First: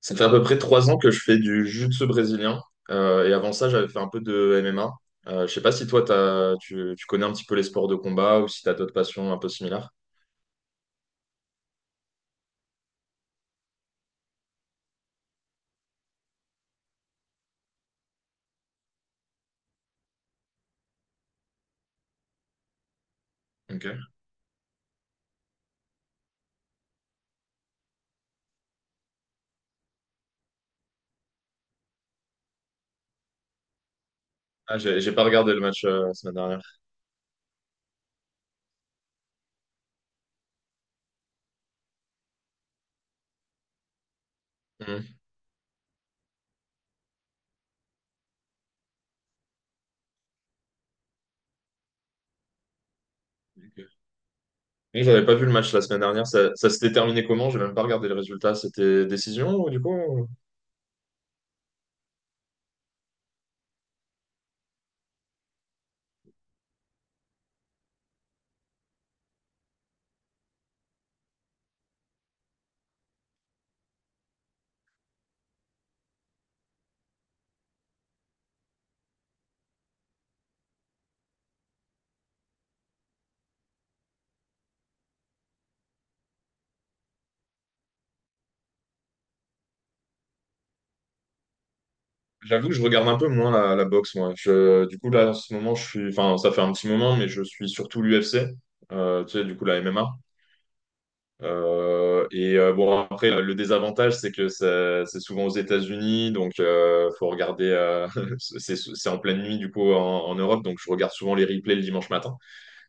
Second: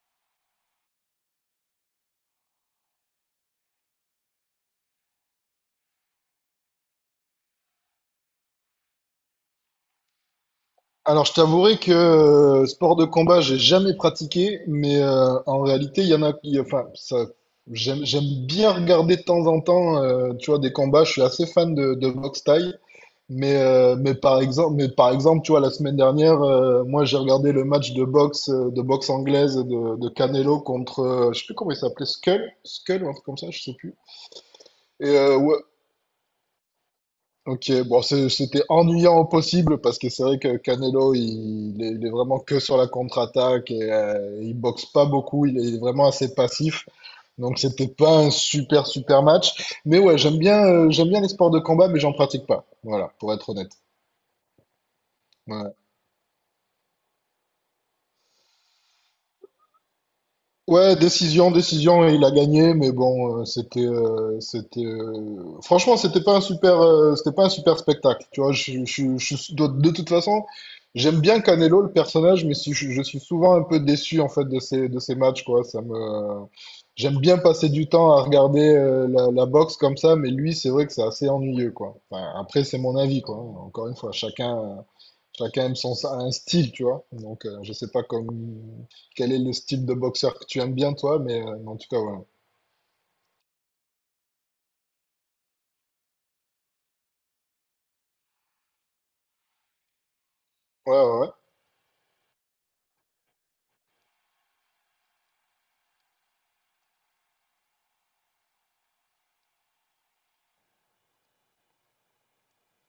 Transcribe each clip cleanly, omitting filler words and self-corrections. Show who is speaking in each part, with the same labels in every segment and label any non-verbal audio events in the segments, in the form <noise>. Speaker 1: Ça fait à peu près 3 ans que je fais du jiu-jitsu brésilien. Et avant ça, j'avais fait un peu de MMA. Je sais pas si toi, tu connais un petit peu les sports de combat ou si tu as d'autres passions un peu similaires.
Speaker 2: Alors, je t'avouerai que sport de combat, j'ai jamais pratiqué, mais en réalité, il y en a qui, enfin, ça, j'aime bien regarder de temps en temps, tu vois, des combats. Je suis assez fan de boxe thaï, mais, euh, mais
Speaker 1: Ok.
Speaker 2: par exemple, mais par exemple, tu vois, la semaine dernière, moi, j'ai regardé le match de boxe anglaise de Canelo contre, je sais plus comment il s'appelait, Skull ou un truc comme ça, je sais plus.
Speaker 1: Ah, j'ai pas regardé
Speaker 2: Ouais,
Speaker 1: le match la semaine dernière.
Speaker 2: ok, bon, c'était ennuyant au possible parce que c'est vrai que Canelo, il est vraiment que sur la contre-attaque et il boxe pas
Speaker 1: Mhm.
Speaker 2: beaucoup, il est vraiment assez passif. Donc c'était pas un super super match. Mais ouais, j'aime bien les sports de combat, mais j'en pratique pas. Voilà, pour être honnête.
Speaker 1: Ok. Oui, j'avais pas vu le match
Speaker 2: Ouais.
Speaker 1: la semaine dernière. Ça s'était terminé comment? J'ai même pas regardé le résultat. C'était décision, du coup?
Speaker 2: Ouais, décision, décision, il a gagné, mais bon, franchement, c'était pas un super spectacle. Tu vois, de toute façon, j'aime bien Canelo, le personnage, je suis souvent un peu déçu en fait de ces matchs, quoi. J'aime bien passer du temps à regarder la boxe comme ça, mais lui, c'est vrai que c'est assez ennuyeux, quoi. Enfin, après, c'est mon avis, quoi. Encore une fois, chacun. Aime son, un style, tu vois. Donc, je sais pas quel est le style de boxeur que tu aimes bien, toi, mais en tout cas, voilà.
Speaker 1: J'avoue que je regarde un peu moins la boxe, moi. Du coup, là, en ce moment, je suis... Enfin, ça fait un petit moment, mais je suis surtout l'UFC. Tu sais, du coup, la MMA.
Speaker 2: Ouais,
Speaker 1: Et bon, après, le désavantage, c'est que c'est souvent aux États-Unis, donc faut regarder. <laughs> C'est en pleine nuit, du coup, en Europe, donc je regarde souvent les replays le dimanche matin.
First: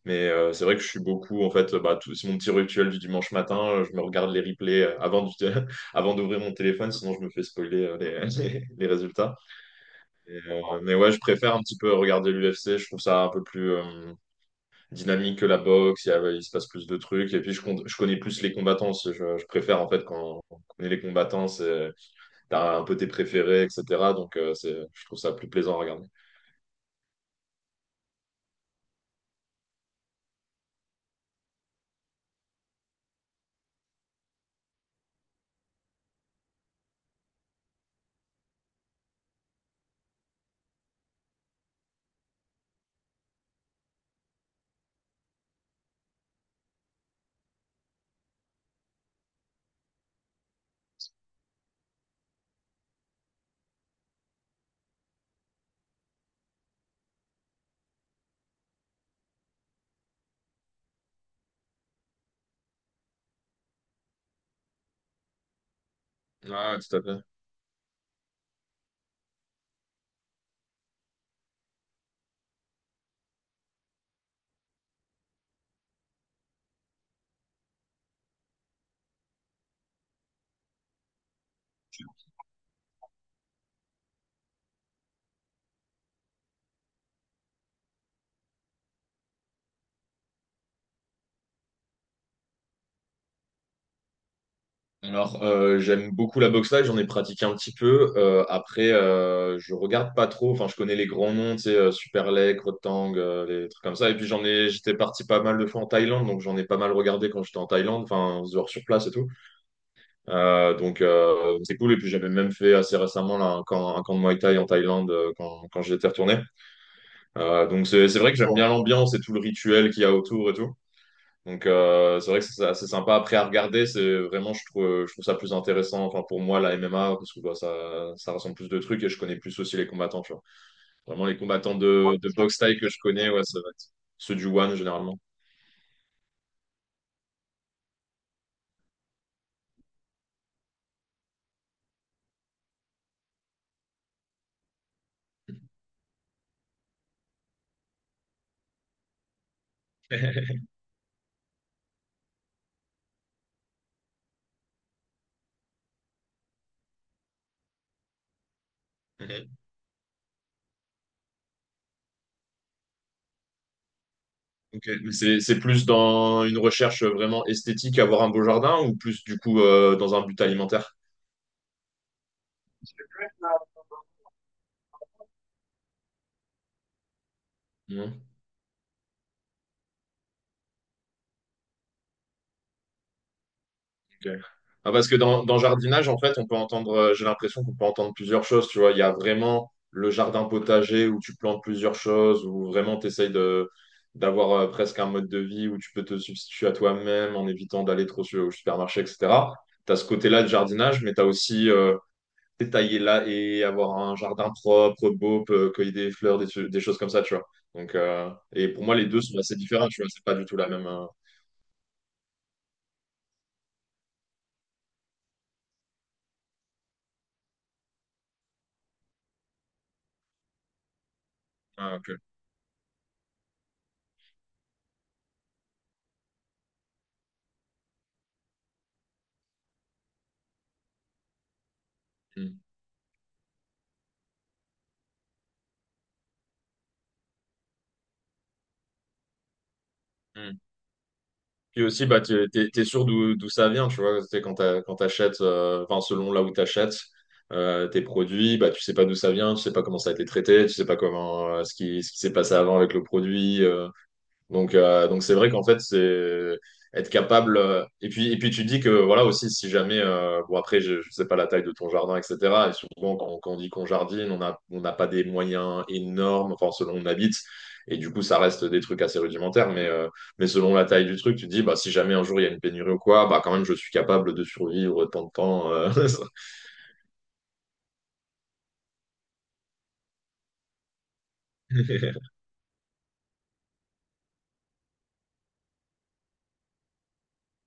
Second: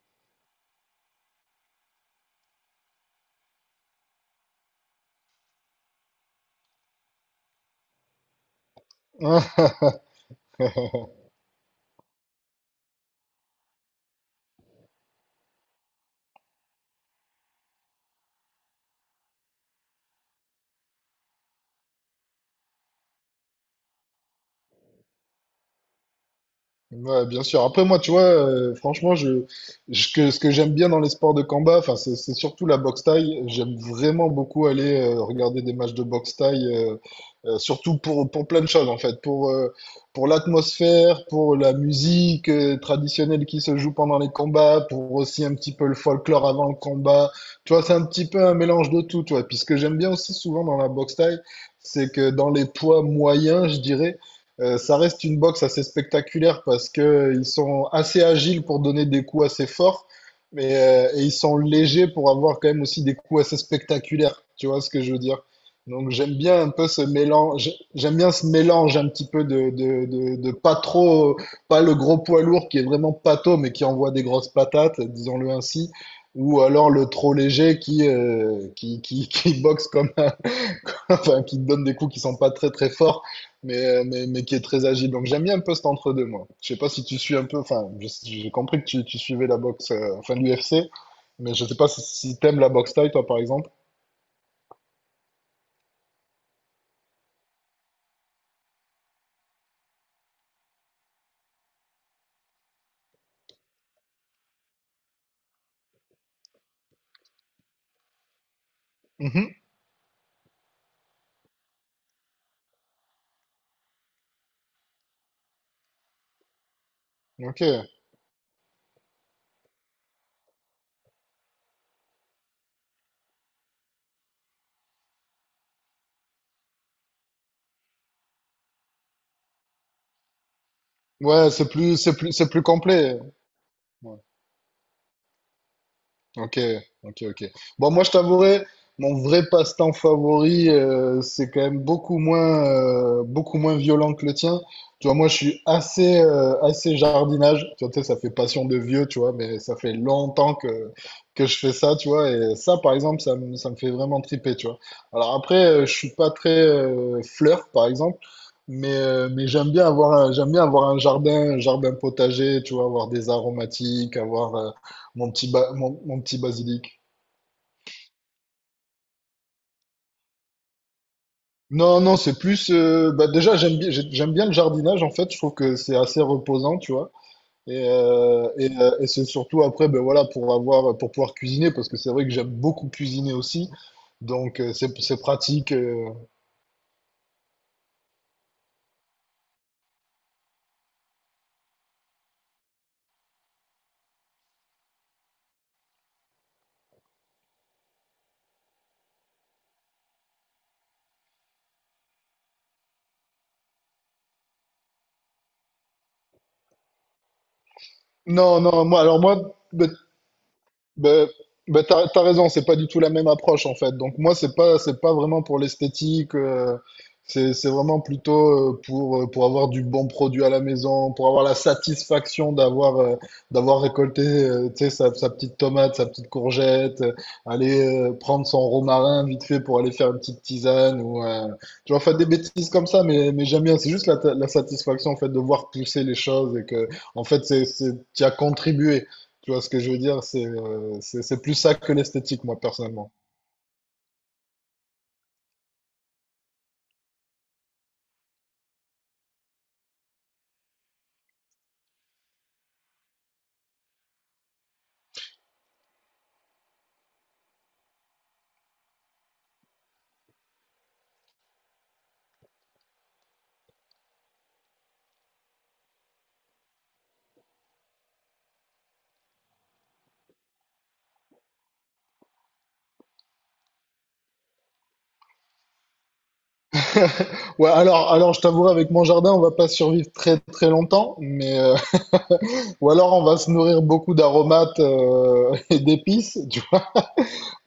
Speaker 1: Mais c'est vrai que je suis beaucoup, en fait, bah, c'est mon petit rituel du dimanche matin. Je me regarde les replays <laughs> avant d'ouvrir mon téléphone, sinon je me fais spoiler <laughs> les résultats.
Speaker 2: ouais, ouais.
Speaker 1: Mais ouais,
Speaker 2: <laughs>
Speaker 1: je préfère un petit peu regarder l'UFC. Je trouve ça un peu plus. Dynamique que la boxe, il se passe plus de trucs. Et puis, je connais plus les combattants aussi. Je préfère, en fait, quand on connaît les combattants, t'as un peu tes préférés, etc. Donc, je trouve ça plus plaisant à regarder.
Speaker 2: Ouais, bien sûr. Après, moi, tu vois, franchement, ce que j'aime bien dans les sports de combat, enfin, c'est surtout la boxe thaï. J'aime vraiment beaucoup aller regarder des matchs de boxe thaï, surtout pour plein de choses, en fait. Pour l'atmosphère, pour la musique traditionnelle qui se joue pendant les combats, pour aussi un petit peu le folklore avant le combat. Tu vois, c'est un petit peu un mélange de tout, tu vois. Puis ce que j'aime bien aussi souvent dans la boxe thaï, c'est que dans les poids moyens, je dirais, ça reste une boxe assez spectaculaire parce que ils sont assez agiles pour donner des coups assez forts, mais et ils sont légers pour avoir quand même aussi des coups assez spectaculaires. Tu vois ce que je veux dire? Donc j'aime bien un
Speaker 1: Ouais,
Speaker 2: peu
Speaker 1: tout à
Speaker 2: ce
Speaker 1: fait.
Speaker 2: mélange, j'aime bien ce mélange un petit peu de pas trop, pas le gros poids lourd qui est vraiment pâteau mais qui envoie des grosses patates, disons-le ainsi, ou alors le trop léger qui boxe comme un, <laughs> enfin, qui te donne des coups qui sont pas très très forts, mais qui est très agile. Donc j'aime bien un peu cet entre-deux, moi. Je sais pas si tu suis un peu, enfin, j'ai compris que tu suivais la boxe, enfin l'UFC, mais je sais pas si t'aimes la boxe thaï, toi, par exemple.
Speaker 1: Alors, j'aime beaucoup la boxe live, j'en ai pratiqué un petit peu. Après, je regarde pas trop. Enfin, je connais les grands noms, tu sais, Superleg, Rotang, les trucs comme ça. Et puis, j'étais parti pas mal de fois en Thaïlande, donc j'en ai pas mal regardé quand j'étais en Thaïlande, enfin, genre sur place et tout.
Speaker 2: Mhm.
Speaker 1: Donc, c'est cool. Et puis, j'avais même fait assez récemment là, un camp de Muay Thai en Thaïlande quand j'étais retourné.
Speaker 2: Ok.
Speaker 1: Donc, c'est vrai que j'aime bien l'ambiance et tout le rituel qu'il y a autour et tout. Donc c'est vrai que c'est assez sympa. Après à regarder, c'est vraiment je trouve ça plus intéressant. Enfin pour moi la MMA parce que bah, ça ressemble plus de trucs et je connais plus aussi les combattants. Tu vois. Vraiment les
Speaker 2: Ouais, c'est
Speaker 1: combattants
Speaker 2: plus, c'est
Speaker 1: de
Speaker 2: plus, c'est
Speaker 1: boxe
Speaker 2: plus
Speaker 1: thaï que je
Speaker 2: complet.
Speaker 1: connais, ouais, ça va être ceux du One généralement.
Speaker 2: Ok, ok, ok. Bon, moi, je t'avouerai, mon vrai passe-temps favori, c'est quand même beaucoup moins violent que le tien. Tu vois, moi, je suis assez jardinage. Tu vois, tu sais, ça fait passion de vieux, tu vois, mais ça fait longtemps
Speaker 1: <laughs>
Speaker 2: que je fais ça, tu vois. Et ça, par exemple, ça me fait vraiment triper, tu vois. Alors après, je suis pas très fleur, par exemple. Mais
Speaker 1: Mhm.
Speaker 2: j'aime bien avoir un jardin, un jardin potager, tu vois, avoir des aromatiques,
Speaker 1: Ok. Mais
Speaker 2: mon
Speaker 1: c'est
Speaker 2: petit,
Speaker 1: c'est
Speaker 2: ba-
Speaker 1: plus
Speaker 2: mon, mon petit
Speaker 1: dans une
Speaker 2: basilic.
Speaker 1: recherche vraiment esthétique, avoir un beau jardin ou plus du coup dans un but alimentaire?
Speaker 2: Non, non, c'est plus. Bah déjà, j'aime bien le jardinage, en fait. Je trouve que c'est assez reposant, tu vois. Et c'est surtout après, ben voilà, pour pouvoir cuisiner, parce que c'est vrai que j'aime beaucoup cuisiner aussi.
Speaker 1: Ok.
Speaker 2: Donc,
Speaker 1: Ah,
Speaker 2: c'est,
Speaker 1: parce que
Speaker 2: c'est
Speaker 1: dans
Speaker 2: pratique.
Speaker 1: jardinage, en fait, on peut entendre, j'ai l'impression qu'on peut entendre plusieurs choses, tu vois. Il y a vraiment le jardin potager où tu plantes plusieurs choses, où vraiment tu essayes d'avoir presque un mode de vie où tu peux te substituer à toi-même en évitant d'aller trop au supermarché, etc. Tu as ce côté-là de jardinage, mais tu as aussi détailler là et avoir un jardin propre, beau, cueillir des fleurs, des choses comme ça, tu vois. Donc,
Speaker 2: Non,
Speaker 1: et pour
Speaker 2: non,
Speaker 1: moi,
Speaker 2: moi,
Speaker 1: les
Speaker 2: alors
Speaker 1: deux
Speaker 2: moi,
Speaker 1: sont assez différents,
Speaker 2: ben,
Speaker 1: tu vois. C'est pas du tout la même.
Speaker 2: ben, ben t'as raison, c'est pas du tout la même approche en fait. Donc moi, c'est pas vraiment pour l'esthétique, c'est vraiment plutôt pour avoir du bon produit à la maison, pour avoir la
Speaker 1: Ah, ok.
Speaker 2: satisfaction d'avoir récolté, tu sais, sa petite tomate, sa petite courgette, aller prendre son romarin vite fait pour aller faire une petite tisane ou, tu vois, faire des
Speaker 1: Hmm.
Speaker 2: bêtises comme ça, mais j'aime bien. C'est juste la satisfaction en fait de voir pousser les choses et que, en fait, t'y as contribué. Tu vois ce que je veux dire? C'est
Speaker 1: Hmm.
Speaker 2: euh, c'est c'est plus ça
Speaker 1: Puis
Speaker 2: que
Speaker 1: aussi, bah,
Speaker 2: l'esthétique, moi,
Speaker 1: t'es sûr
Speaker 2: personnellement.
Speaker 1: d'où ça vient, tu vois. C'est quand t'achètes, enfin, selon là où t'achètes tes produits, bah, tu sais pas d'où ça vient, tu sais pas comment ça a été traité, tu sais pas comment, ce qui s'est passé avant avec le produit. Donc, donc c'est vrai qu'en fait, c'est être capable. Et puis, tu dis que voilà aussi, si jamais, bon après, je sais pas la taille de ton jardin, etc. Et souvent, quand on dit qu'on jardine, on n'a pas des moyens énormes, enfin selon où on habite. Et du coup, ça reste des trucs assez rudimentaires. Mais selon la taille du truc, tu dis, bah si jamais un jour il y a une pénurie ou quoi, bah quand même, je suis capable de survivre tant de temps.
Speaker 2: Ouais, alors je t'avouerai, avec mon jardin, on va pas survivre très très longtemps, mais
Speaker 1: <laughs>
Speaker 2: <laughs> ou alors on va se nourrir beaucoup d'aromates <laughs> et d'épices, tu…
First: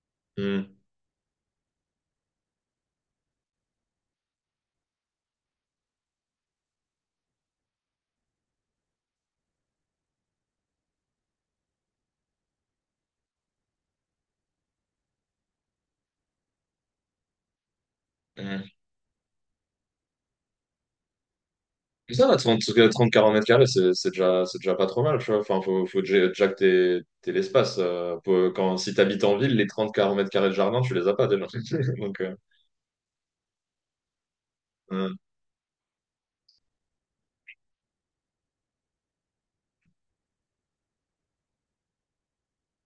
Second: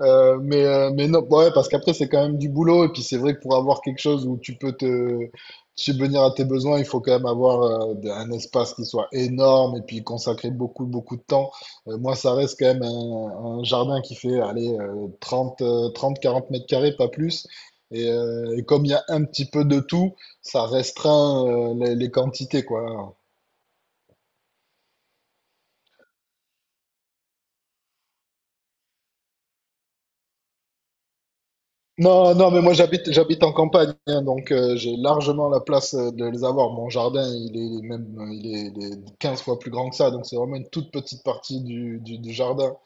Speaker 2: Mais non, bah ouais, parce qu'après, c'est quand même du boulot. Et puis, c'est vrai que pour avoir quelque chose où tu peux te subvenir à tes besoins, il faut quand même avoir un espace qui soit énorme et puis consacrer beaucoup, beaucoup de temps. Moi, ça reste quand même un jardin qui fait, allez, 30 30, 40 mètres carrés, pas plus. Et, euh,
Speaker 1: Hmm.
Speaker 2: et comme il y a un petit peu de tout, ça restreint les
Speaker 1: Mais ça va,
Speaker 2: quantités,
Speaker 1: 30
Speaker 2: quoi.
Speaker 1: mètres carrés, c'est déjà, c'est déjà pas trop mal, tu vois. Enfin, faut déjà que t'aies l'espace. Si t'habites en ville, les 30 40 mètres carrés de jardin, tu les as pas déjà. <laughs> Donc,
Speaker 2: Non, non, mais moi j'habite en campagne, hein, donc j'ai
Speaker 1: euh,
Speaker 2: largement la place de les avoir. Mon jardin, il est même il est 15 fois plus grand que ça, donc c'est vraiment une toute petite partie du jardin.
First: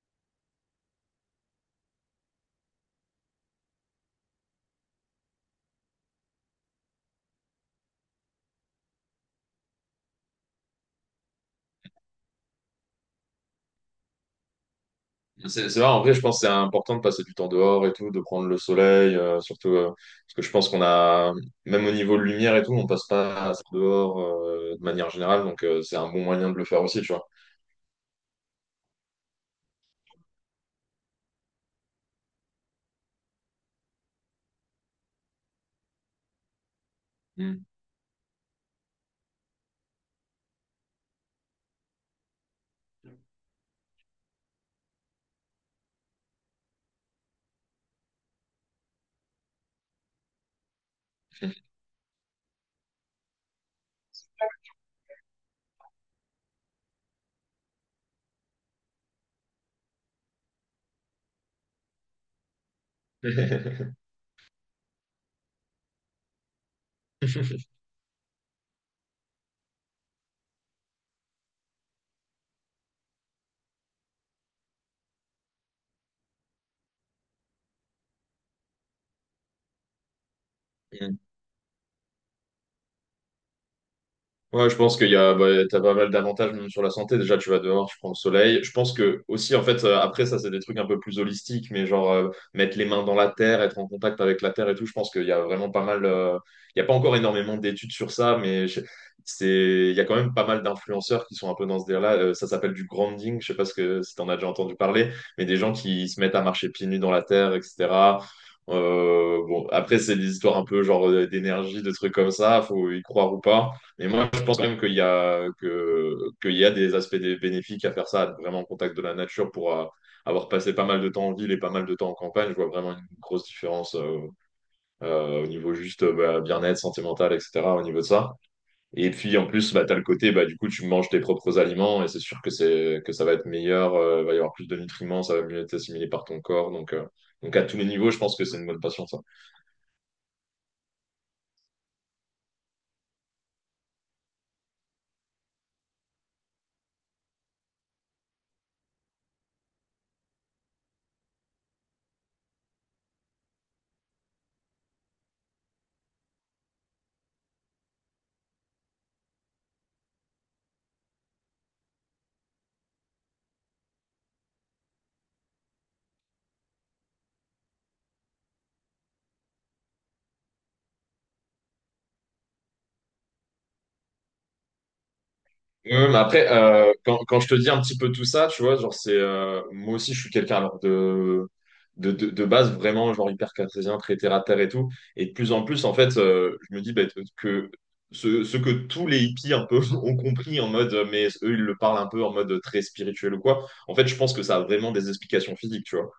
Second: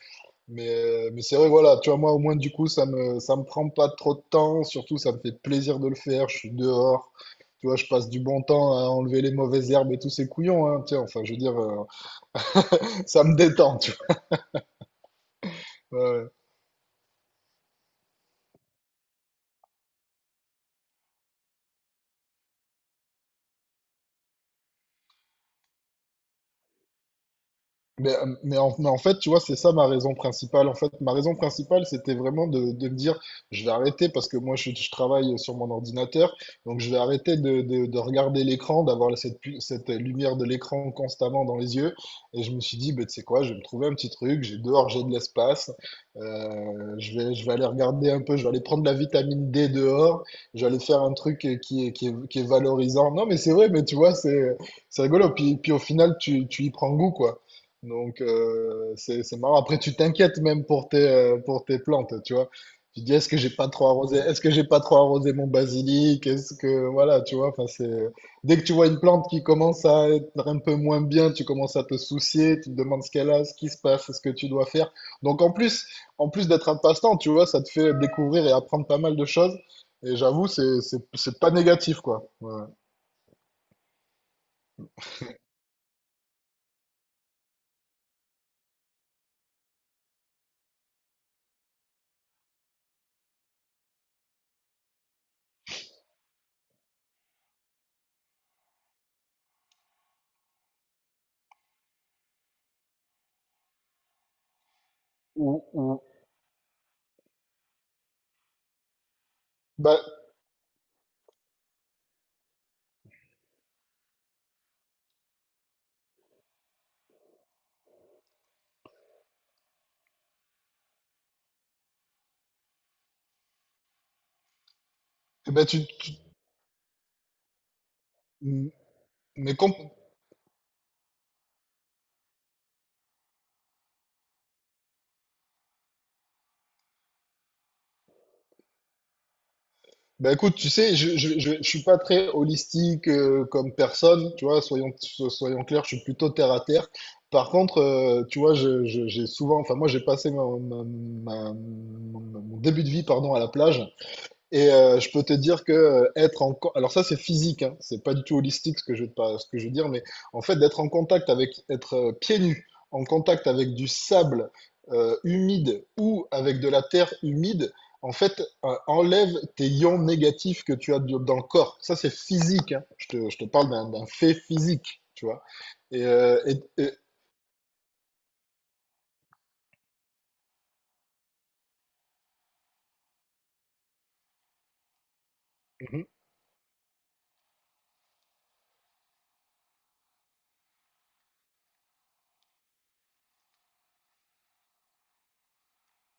Speaker 2: Mais c'est vrai, voilà, tu vois, moi au moins du coup, ça me prend pas trop de temps, surtout ça me fait plaisir de le faire, je suis dehors. Tu vois, je passe du bon temps à enlever les mauvaises herbes et tous ces couillons, hein, tu sais, enfin, je veux dire, <laughs> ça me détend, tu
Speaker 1: c'est vrai, en
Speaker 2: vois.
Speaker 1: vrai,
Speaker 2: Ouais,
Speaker 1: je
Speaker 2: ouais.
Speaker 1: pense que c'est important de passer du temps dehors et tout, de prendre le soleil, surtout parce que je pense qu'on a, même au niveau de lumière et tout, on passe pas assez dehors de manière générale, donc c'est un bon moyen de le faire aussi, tu vois.
Speaker 2: Mais en fait, tu vois, c'est ça ma raison principale. En fait, ma raison principale, c'était vraiment de me dire, je vais arrêter parce que moi, je travaille sur mon ordinateur, donc je vais arrêter de,
Speaker 1: Mm.
Speaker 2: de, de regarder l'écran, d'avoir cette lumière de l'écran constamment dans les yeux. Et je me suis dit, bah, tu sais quoi, je vais me trouver un petit truc, j'ai dehors, j'ai de l'espace, je vais aller regarder un peu, je vais aller prendre la vitamine D dehors, je vais aller faire un truc qui est valorisant. Non, mais c'est vrai, mais tu vois, c'est rigolo. Puis au final, tu y prends goût, quoi. Donc, c'est marrant. Après, tu t'inquiètes même pour tes plantes, tu vois. Tu te dis, est-ce que j'ai pas trop
Speaker 1: <laughs>
Speaker 2: arrosé? Est-ce que j'ai pas trop arrosé mon basilic? Est-ce que, voilà, tu vois, enfin, c'est, dès que tu vois une plante qui commence à être un peu moins bien, tu commences à te soucier, tu te demandes ce qu'elle a, ce qui se passe, ce que tu dois faire. Donc, en plus d'être un passe-temps, tu vois, ça te fait découvrir et apprendre pas mal de choses. Et j'avoue, c'est, c'est,
Speaker 1: Mm.
Speaker 2: c'est pas négatif, quoi. Ouais.
Speaker 1: Ouais, je pense qu'il y a, bah, t'as pas mal d'avantages même sur la santé. Déjà, tu vas dehors, tu prends le soleil. Je pense que aussi, en fait, après, ça, c'est des trucs un peu plus holistiques, mais genre mettre les mains dans la terre, être en contact avec la terre et tout. Je pense qu'il y a vraiment pas mal. Il y a pas encore énormément d'études sur ça, mais il y a quand même pas mal d'influenceurs qui sont un peu dans ce délire-là. Ça s'appelle du grounding. Je sais pas si t'en as déjà entendu parler, mais
Speaker 2: Ou,
Speaker 1: des gens
Speaker 2: ou,
Speaker 1: qui se mettent à marcher pieds nus dans la terre, etc. Bon, après,
Speaker 2: bah,
Speaker 1: c'est des histoires un peu genre d'énergie, de trucs comme ça. Faut y croire ou pas. Mais moi, je pense quand même qu'il y a des aspects bénéfiques à faire ça, à être vraiment en contact de la nature pour avoir passé pas mal de temps en ville et pas mal de temps en campagne. Je vois vraiment une grosse différence au
Speaker 2: bah
Speaker 1: niveau juste bah, bien-être sentimental, etc., au niveau de ça. Et puis, en
Speaker 2: mais
Speaker 1: plus, bah, tu as le côté, bah, du coup, tu manges tes propres aliments et c'est sûr que, que ça va être meilleur, il va y avoir plus de nutriments, ça va mieux être assimilé par ton corps. Donc à tous les niveaux, je pense que c'est une bonne passion, ça.
Speaker 2: ben écoute, tu sais, je suis pas très holistique comme personne, tu vois, soyons clairs, je suis plutôt terre à terre. Par contre, tu vois, j'ai souvent, enfin moi j'ai passé mon début de vie, pardon, à la plage. Et je peux te dire que être alors ça c'est physique, hein, c'est pas du tout holistique ce que je veux pas, ce que je veux dire, mais en fait d'être en contact avec, être pieds nus, en contact avec du sable humide ou avec de la terre humide, en fait enlève tes ions négatifs que tu as dans le corps. Ça c'est physique, hein. Je te parle d'un fait physique, tu vois.
Speaker 1: Ouais,
Speaker 2: Et,
Speaker 1: ouais, mais
Speaker 2: euh,
Speaker 1: après,
Speaker 2: et- et-
Speaker 1: quand je te dis un petit peu tout ça, tu vois, genre, moi aussi, je suis quelqu'un, alors, de base, vraiment, genre, hyper cartésien, très terre à terre et tout. Et de plus en plus, en
Speaker 2: Mhm.
Speaker 1: fait, je me dis bah, que ce que tous les hippies, un peu, <laughs> ont compris en mode, mais eux, ils le parlent un peu en mode très spirituel ou quoi. En fait, je pense que ça a vraiment des explications physiques, tu vois.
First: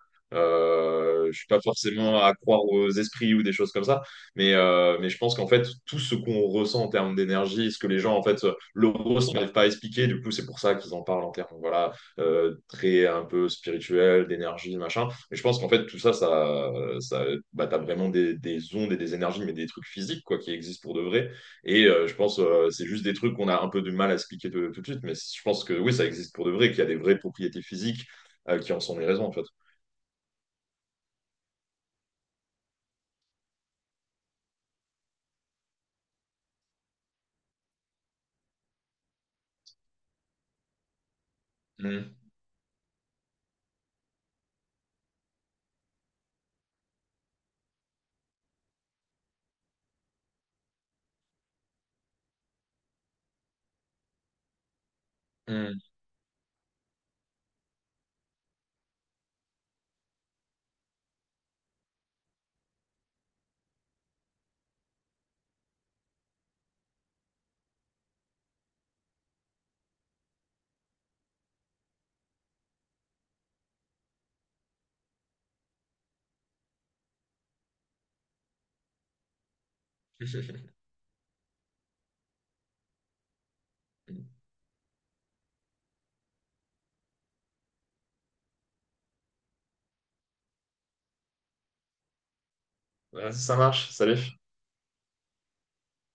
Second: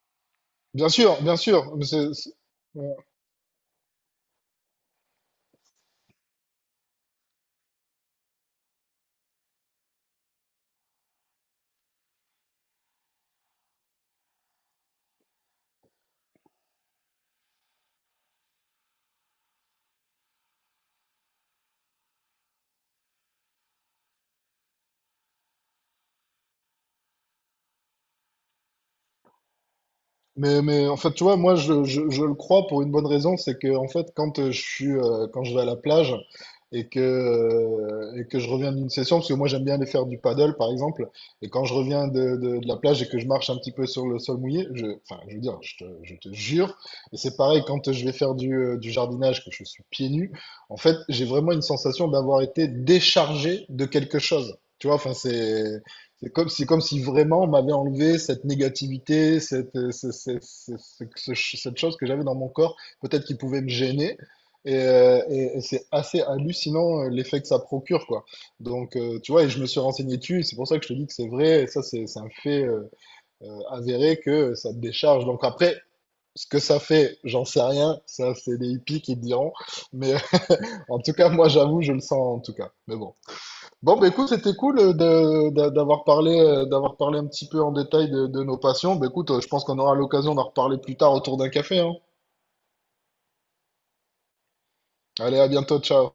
Speaker 2: Bien sûr, bien
Speaker 1: Je suis pas
Speaker 2: sûr, mais
Speaker 1: forcément à croire aux esprits ou des choses comme ça, mais je pense qu'en fait, tout ce qu'on ressent en termes d'énergie, ce que les gens, en fait, l'euro, ça n'arrive pas à expliquer. Du coup, c'est pour ça qu'ils en parlent en termes voilà, très un peu spirituel, d'énergie, machin. Mais je pense qu'en fait, tout ça bah, t'as vraiment ondes et des énergies, mais des trucs physiques quoi, qui existent pour de vrai. Et je pense c'est juste des trucs qu'on a un peu du mal à expliquer tout de suite. Mais je pense que oui, ça existe pour de vrai, qu'il y a des vraies propriétés physiques qui en sont les raisons, en fait.
Speaker 2: Mais en fait, tu vois, moi, je le crois pour une bonne raison, c'est que en fait, quand je vais à la plage et que je reviens d'une session, parce que moi, j'aime bien aller faire du paddle, par exemple, et quand je reviens
Speaker 1: Mm,
Speaker 2: de la plage et que je marche un petit peu sur le sol mouillé, enfin, je veux dire, je te jure, et c'est pareil quand je vais faire du jardinage, que je suis pieds nus, en fait, j'ai vraiment une sensation d'avoir été déchargé de quelque chose. Tu vois, enfin,
Speaker 1: mm.
Speaker 2: c'est comme si, vraiment on m'avait enlevé cette négativité, cette, ce- ce- ce- ce- ce- ce- cette chose que j'avais dans mon corps, peut-être qui pouvait me gêner. Et c'est assez hallucinant l'effet que ça procure, quoi. Donc, tu vois, et je me suis renseigné dessus, c'est pour ça que je te dis que c'est vrai, et ça, c'est un fait avéré que ça te décharge. Donc après, ce que ça fait, j'en sais rien, ça, c'est les hippies qui te diront. Mais
Speaker 1: <laughs>
Speaker 2: <laughs> en tout cas, moi, j'avoue, je le sens en tout cas. Mais bon. Bon, bah, écoute, c'était cool d'avoir parlé un petit peu en détail de nos passions. Bah, écoute, je pense qu'on aura l'occasion d'en reparler plus tard autour d'un café, hein.
Speaker 1: Ouais, ça marche. Salut.
Speaker 2: Allez, à bientôt, ciao.